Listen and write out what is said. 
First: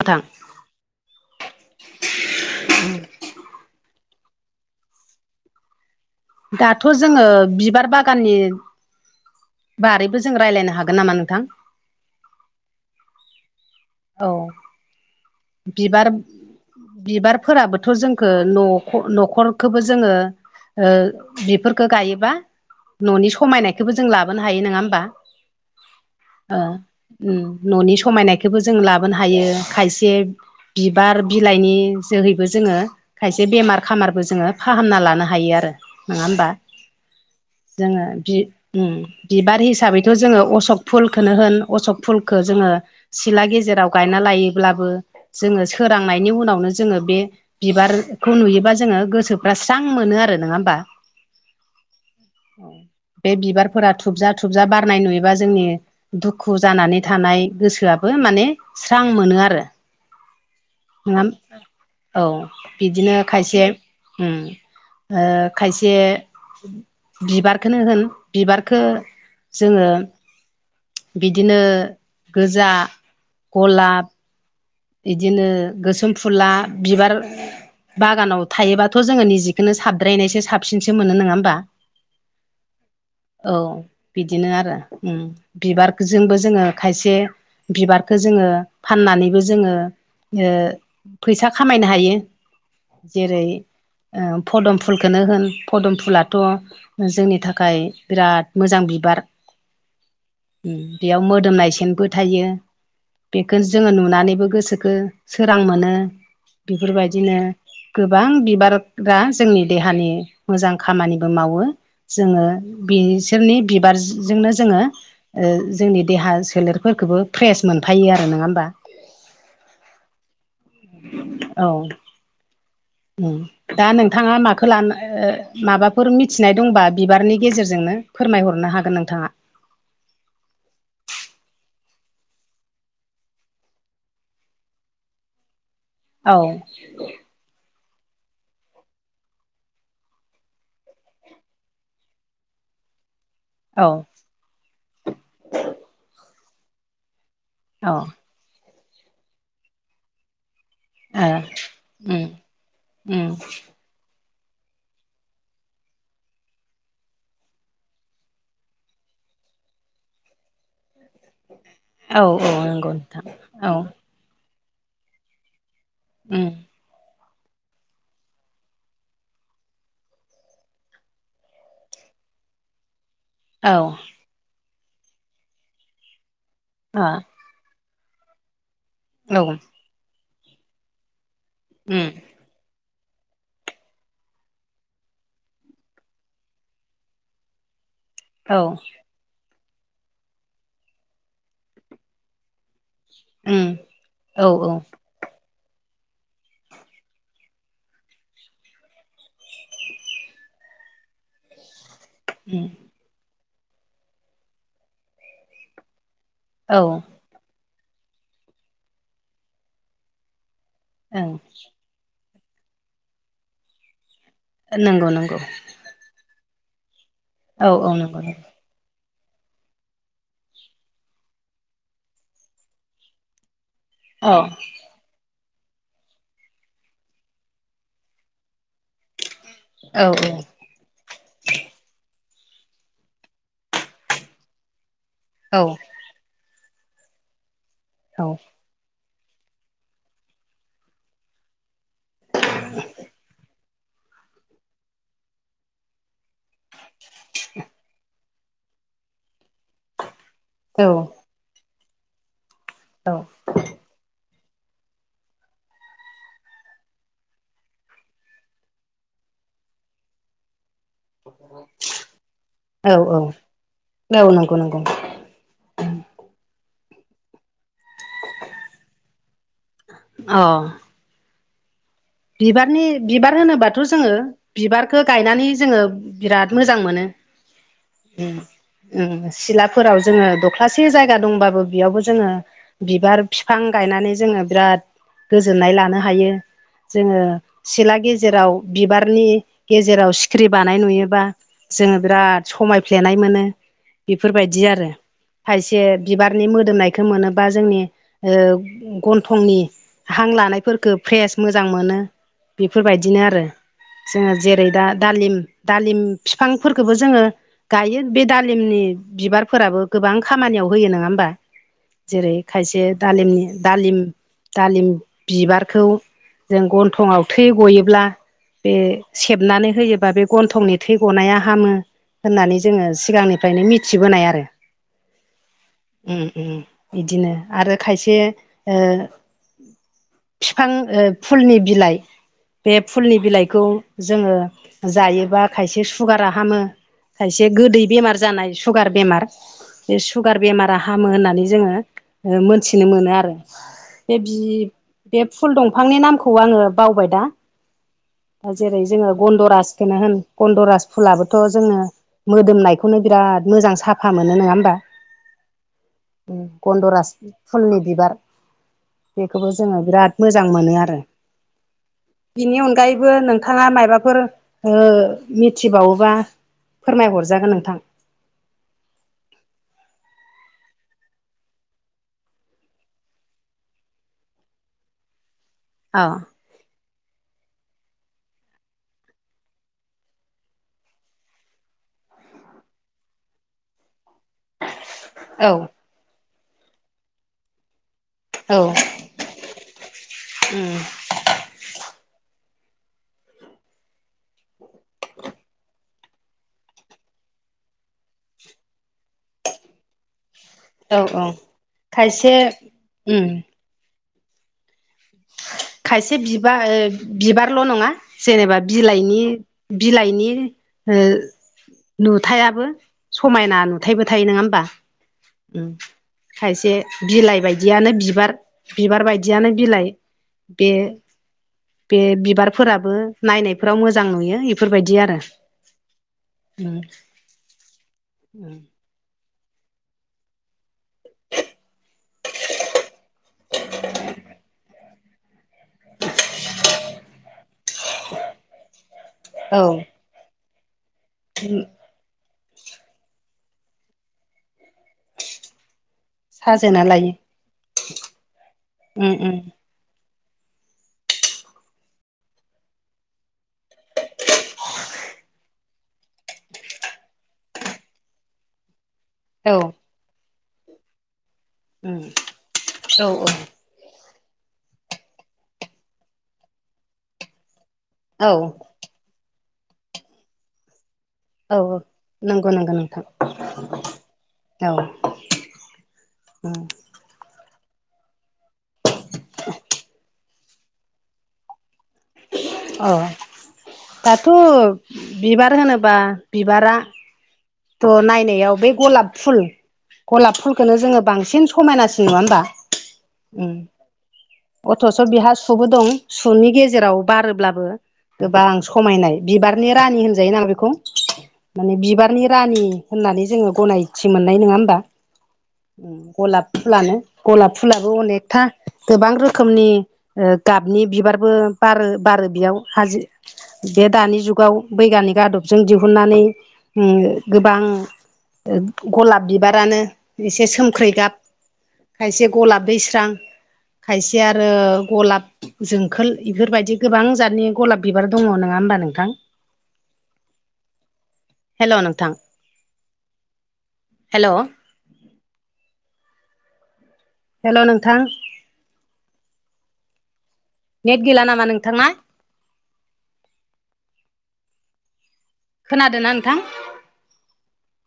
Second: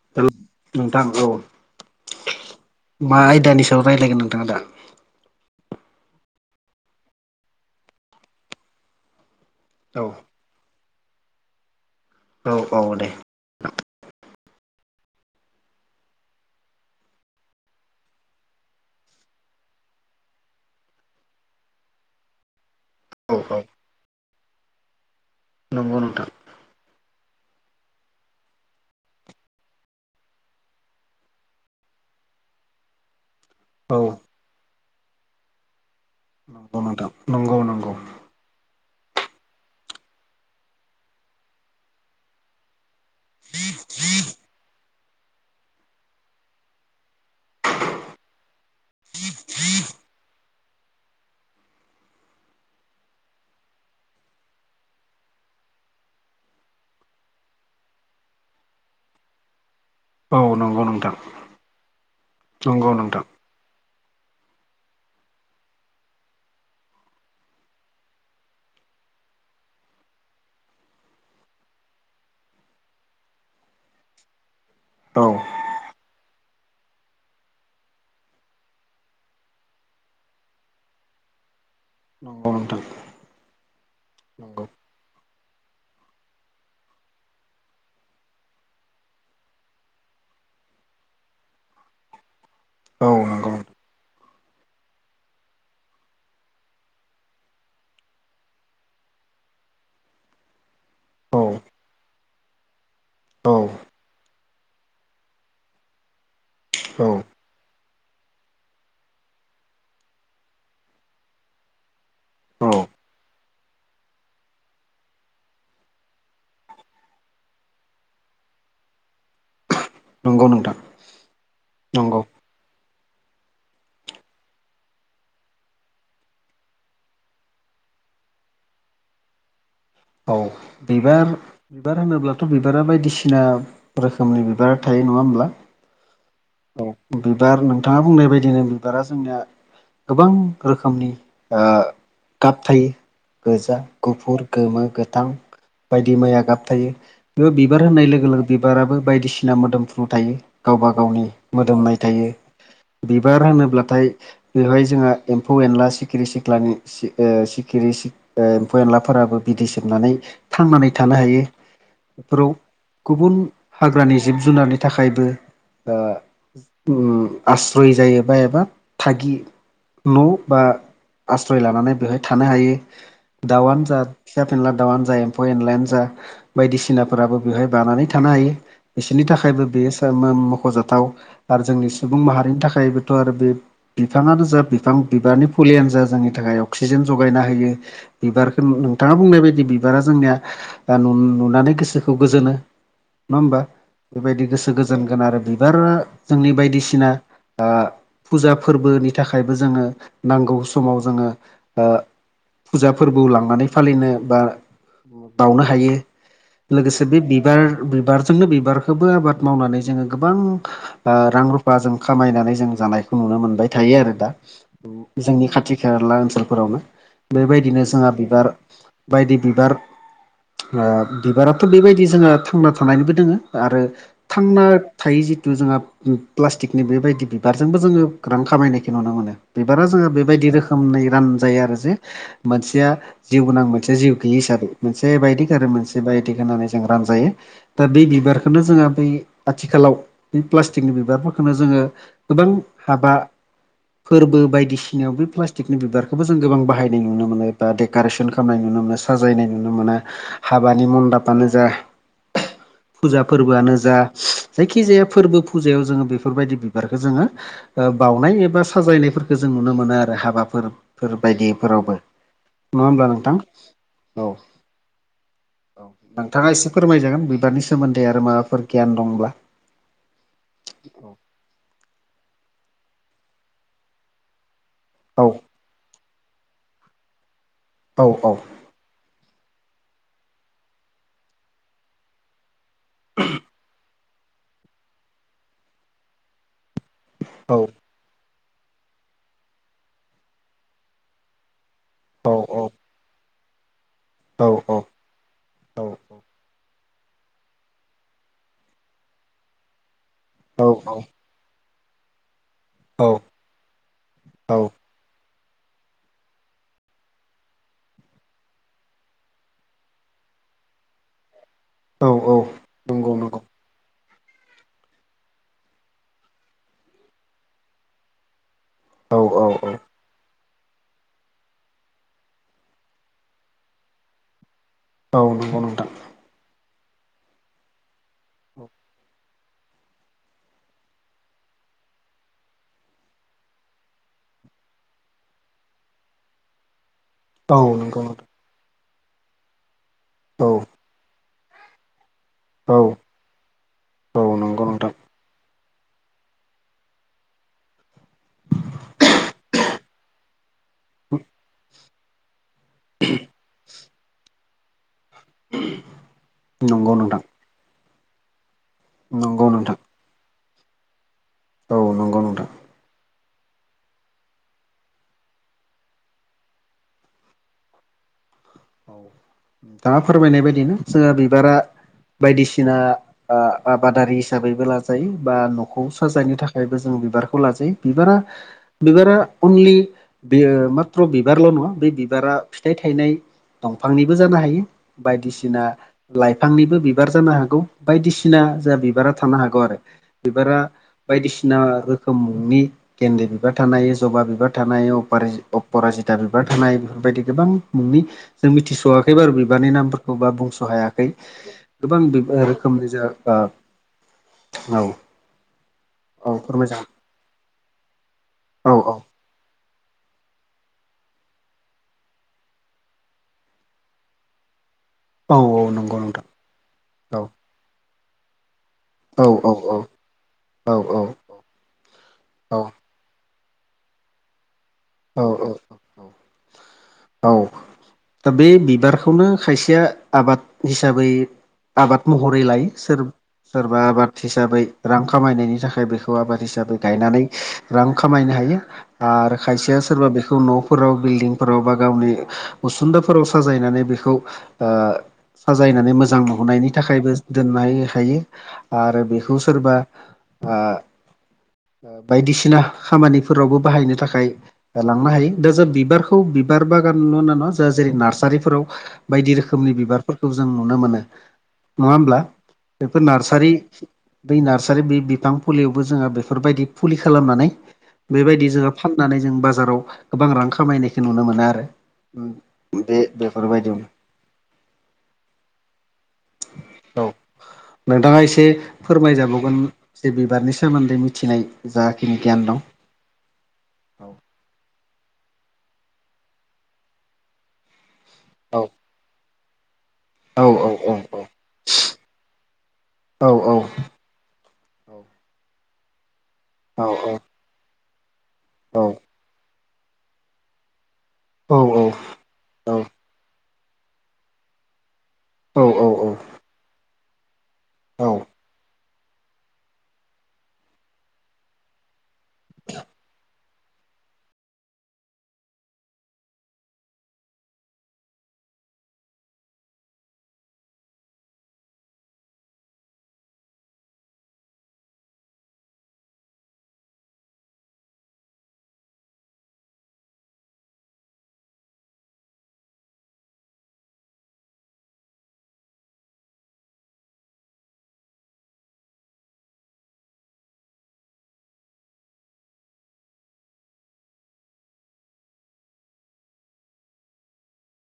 नोंथां हेल' नोंथां औ मा आयदानि सायाव रायलायगोन नोंथाङा दा दाथ' जोङो बिबार बागाननि औ बारैबो जों रायज्लायनो हागोन नामा नोंथां औ औ दे औ बिबार बिबारफोराबोथ' जोंखौ न'खरखौबो जोङो बिफोरखो गायोबा न'नि औ औ समायनायखौबो जों लाबोनो हायो नोङा होमबा नंगौ नोंथां न'नि समायनायखौबो जों लाबोनो हायो खायसे बिबार बिलाइनि जोहैबो जोङो खायसे बेमार औ खामारबो जोङो फाहामना लानो हायो आरो नोङा होमबा नंगौ नोंथां नंगौ नंगौ जोङो बि बार हिसाबैथ' जोङो अशक फुलखौनो होन अशक फुलखौ जोङो सिला गेजेराव गायना लायोब्लाबो जोङो सोरांनायनि उनावनो जोङो बे बिबारखौ नुयोबा जोङो गोसोफ्रा स्रां मोनो आरो नोङा होमबा बे बिबारफोरा थुबजा थुबजा बारनाय नुयोबा जोंनि दुखु जानानै थानाय गोसोआबो माने स्रां मोनो आरो औ नंगौ नोंथां औ नंगौ बिदिनो नोंथां खायसे खायसे बिबारखोनो होन बिबारखो जोङो बिदिनो गोजा गलाब औ बिदिनो गोसोम फुला बिबार बागानाव थायोबाथ' जोङो निजेखोनो साबद्रायनायसो साबसिनसो मोनो नोङा होमबा नंगौ नोंथां औ बिदिनो नंगौ आरो बिबारजोंबो जोङो खायसे बिबारखो जोङो फाननानै बो जोङो फैसा खामायनो हायो औ जेरै नंगौ फदम फुलखोनो होन फदम फुलाथ' जोंनि थाखाय बिराद मोजां बिबार बेयाव औ मोदोमनाय सेनबो थायो बेखो औ जोङो नुनानैबो गोसोखो सोरां मोनो औ बेफोरबायदिनो गोबां बिबारा जोंनि देहानि मोजां खामानिबो मावो जोङो औ बिसोरनि बिबारजोंनो जोङो जोंनि देहा सोलेरफोरफोरखौबो फ्रेस मोनफायो आरो नङा होमबा नंगौ नोंथां औ नंगौ [unintelligible] दा नोंथाङा माखौ लानो माबाफोर मिथिनाय दंबा बिबारनि गेजेरजोंनो फोरमायहरनो हागोन नोंथाङा औ बिबार बिबार होनोब्लाथ' बिबारा बायदिसिना रोखोमनि बिबार थायो नङा होमब्ला औ बिबार नोंथाङा बुंनाय बायदिनो बिबारा जोंनिया गोबां रोखोमनि गाब थायो गोजा औ गुफुर गोमो गोथां बायदि माइया गाबथायायो बेयाव बिबार औ होननाय लोगो लोगो बिबाराबो बायदिसिना मोदोमफ्रु थायो। गावबा गावनि मोदोमनाय थायो बिबार होनोब्लाथाय। बेवहाय जोंहा एम्फौ एनला सिखिरि सिख्लानि सिखिरि एम्फौ एनलाफोराबो बिदै सोबनानै थांनानै थानो हायो औ औ बेफोराव नंगौ नोंथां गुबुन हाग्रानि जिब जुनारनि नि थाखायबो आस्रय जायोबा एबा थागि न' बा आस्रय लानानै बेवहाय थानो हायो। औ दाउआनो जा फिसा फेनला दाउआनो जा एम्फौ एनलायानो जा औ बायदिसिनाफोराबो। बेहाय बानानै थानो हायो बिसोरनि औ थाखायबो बेयो मख'जाथाव। आरो जोंनि उम सुबुं माहारिनि थाखायबोथ' आरो बे बिफाङानो जा बिफां बिबारनि फुलियानो जा जोंनि थाखाय अक्सिजेन जगायना होयो। औ बिबारखौ नोंथाङा बुंनाय बायदि बिबारा जोंनिया नुनानै गोसोखौ गोजोनो नङा होमबा उम औ बेबायदि गोसो गोजोन। बिबार जों बायदिसिना थाखायबो जोङो नांगौ समाव जोङो उम फुजा फोरबोआव लांनानै फालिनो बा बावनो हायो औ लोगोसे बे बिबार बिबार जोंनो बिबारखौबो आबाद मावनानै जोङो गोबां ओं रां रुफा जों खामायनानै जों जानायखौ नुनो मोनबाय थायो आरो दा नंगौ नंगौ जोंनि खाथि खा खेरला ओनसोलफोरावनो औ बेबायदिनो औ जोंहा नंगौ नंगौ बिबार बायदि बिबार बिबाराथ' बेबायदि जोंहा थांना थानायनिबो दोङो आरो औ थांना थायो जिथु जोंहा प्लास्टिकनि बेबायदि बिबारजोंबो जोङो रां खामायनायखौ नुनो मोनो। बिबारा औ जोङो औ औ बेबायदि रोखोमनि रानजायो आरो जे मोनसेया जिउ गोनां मोनसे जिउ गैयि हिसाबै मोनसे बायदि औ आरो मोनसे बायदि होननानै जों रानजायो। दा ब बिबारखौनो जोङहा बै आथिखालाव बे प्लास्टिकनि बिबारफोरखौनो जोङो गोबां हाबा फोरबो बायदिसिनायाव बे प्लास्टिकनि बिबारखौबो जों गोबां बाहाय नुनो मोनो बा देकारेसन खालामनाय नुनो मोनो साजायनाय नुनो मोनो हाबानि औ मनदाब मानो जा औ फुजा फोरबो फोरआनो जा जायखिजाया फोरबो फुजायाव जोङो बेफोरबायदि बिबारखौ जोङो बाउनाय एबा साजायनायफोरखौ जों नुनो मोनो आरो हाबाफोरफोर बायदिफोरावबो। नङा होमब्ला औ औ नोंथां औ। नंगौ नंगौ औ नोंथाङा एसे फोरमायजागोन बिबारनि सोमोन्दै आरो माबाफोर गियान दंब्ला। अ। औ बिबारनि बिबार होनोबाथ' जोङो बिबारखौ औ गायनानै जोङो बिराद मोजां मोनो। औ सिलाफोराव जोङो दख्लासे जायगा दंबाबो बेयावबो जोङो बिबार बिफां गायनानै जोङो बिराद गोजोननाय लानो हायो। जोङो औ सिला गेजेराव बिबारनि गेजेराव सिखिरि बानाय नुयोबा जोङो औ बिराद समाय फ्लेनाय मोनो औ बेफोरबायदि औ आरो। खायसे औ बिबारनि मोदोमनायखौ मोनोबा जोंनि ओ गन्थंनि हां लानायफोरखौ फ्रेस मोजां मोनो। बेफोरबायदिनो आरो जोङो औ औ जेरै दा दालिम दालिम फिफांफोरखौबो जोङो गायो बे दालिमनि बिबारफोराबो गोबां खामानियाव होयो नङा होमबा? औ जेरै औ खायसे नंगौ नंगौ दालिमनि दालिम दालिम बिबारखौ जों गन्थंआव थै गयोब्ला बे औ औ सेबनानै होयोबा बे गन्थंनि थै गनाया हामो होननानै जोङो सिगांनिफ्रायनो मिथिबोनाय आरो। औ नंगौ नोंथां। उम उम बिदिनो आरो खायसे बिफां फुलनि बिलाइ बे फुलनि बिलाइखौ जोङो जायोबा खायसे सुगारा हामो। खायसे औ गोदै नंगौ बेमार नोंथां जानाय सुगार बेमार बे सुगार औ बेमारा फाहामो होननानै जोङो औ मोनथिनो मोनो आरो। बे औ बि नंगौ नोंथां बे फुल दंफांनि नामखौ आङो बावबाय दा दा जेरै जोङो गन्दरासखौनो होन गन्दरास फुलाबोथ' जोङो। मोदोमनायखौनो बिराद मोजां साफा मोनो नङा होमबा? नंगौ गन्दराज नोंथां फुलनि बिबार नंगौ बेखौबो नोंथां जोङो बिराद मोजां मोनो आरो। औ नंगौ। नोंथां बिनि अनगायैबो नोंथाङा माबाफोर मिथिबावोबा फोरमायहरजागोन नोंथां। दा फोरमायनाय बायदिनो जोंहा बिबारा बायदिसिना आबादारि हिसाबैबो लाजायो बा न'खौ औ साजायनो थाखाय बेबो जों बिबारखौ लाजायो बिबारा बिबारा अनलि बे माथ्र' बिबारल' नङा बे बिबारा फिथाइ थायनाय। दंफांनिबो जानो हायो औ बायदिसिना लाइफांनिबो बिबार जानो हागौ बायदिसिना औ बाद बसिना जा बिबारा थानो हागौ आरो बिबारा बायदिसिना रोखोमनि गेन्दे बिबार थानाय जबा बिबार थानाय अपराजिता बिबार थानाय बेफोरबायदि गोबां। नोंनि जों मिथिस'आाखै बार बिबारनि नामा बा बुंस' हायाखै औ गोबां खायसे रोखोमनि उम जा औ। खायसे औ बिबार फोरमायजागोन बिबारल' नङा जेनेबा औ औ बिलाइनि बिलाइनि ओ नुथायाबो समायना नुथायबो थायो नङा होमबा? औ औ नंगौ नोंथां। ओ खायसे औ बिलाइ बायदियानो बिबार बिबार औ बायदियानो औ बिलाइ बे औ औ बे औ बिबारफोराबो नायनायफोराव मोजां नुयो। बेफोरबादि आरो औ औ उम औ दा बे बिबारखौनो खायसेया आबाद हिसाबै आबाद महरै लायो सोर सोरबा आबाद हिसाबै रां खामायनायनि थाखाय बेखौ आबाद हिसाबै गायनानै रां खामायनो हायो आरो। औ खायसेया सोरबा बेखौ न'फोराव बिल्डिंफोराव बा गावनि ओ उसन्दाफोराव साजायनानै बेखौ साजायनानै ओ मोजां मोजां नाहोनायनि साजोना लायो थाखायबो दोननो हायो आरो उम बेखौ उम सोरबा बादिसिना खामानिफोरावबो बाहायनो थाखाय लांनो हायो दा जों बिबारखौ बिबार बागानल' न ना ज' जेरै- नार्सारिफोराव बायदि औ रोखोमनि बिबारफोरखौ जों नुनो मोनो नङा उम होमब्ला बेफोर औ नार्सारि ब नार्सारि बे बिफां फुलियावबो जोङहा बेफोरबायदि फुलि खालामनानै औ बेबादि औ जो फाननानै जों बाजाराव गोबां रां खामायनायखौ नुनो मोनो। औ आरो औ नंगौ नंगौ बे नोंथां बेफोरबायदियावनो औ। औ। औ नोंथाङा एसे फोरमायजाबावगोन जे बिबारनि सोमोन्दै मिथिनो जाखिनि गियान दं। अ दाथ' औ बिबार होनोब्ला बिबार थ' नायनायाव बे गलाब फुल गलाब औ औ फुलखौनो औ जोङो औ बांसिन। समायनासिन नङा होमबा। औ गथ'स' औ बिहा सुबो दं सुनि गेजेर औ गेजेराव औ बारोब्लाबो गोबां समायनाय बिबारनि रानि होनजायो नामा बेखौ। माने औ बिबारनि रानि होननानै जोङो गनायथि मोननाय नङा होमबा? उम औ औ गलाब फुलानो गलाब फुलाबो औ अनेकथा गोबां रोखोमनि ओ गाबनि बिबारबो बारो बारो बेयाव हाजो बे दानि जुगाव बैग्यानिक आदबजों दिहुननानै उम गोबां ओ गलाब बिबारानो एसे सोमख्रे गाब, खायसे गलाब दैस्रां खायसे आरो गलाब जोंखोल इफोरबायदि गोबां जातनि गलाप बिबार दङ नङा होनबा नोंथां? हेलौ नोंथां। हेलौ हेलौ नोंथां। नेट गैला नामा नोंथांना? खोनादोना नोंथां?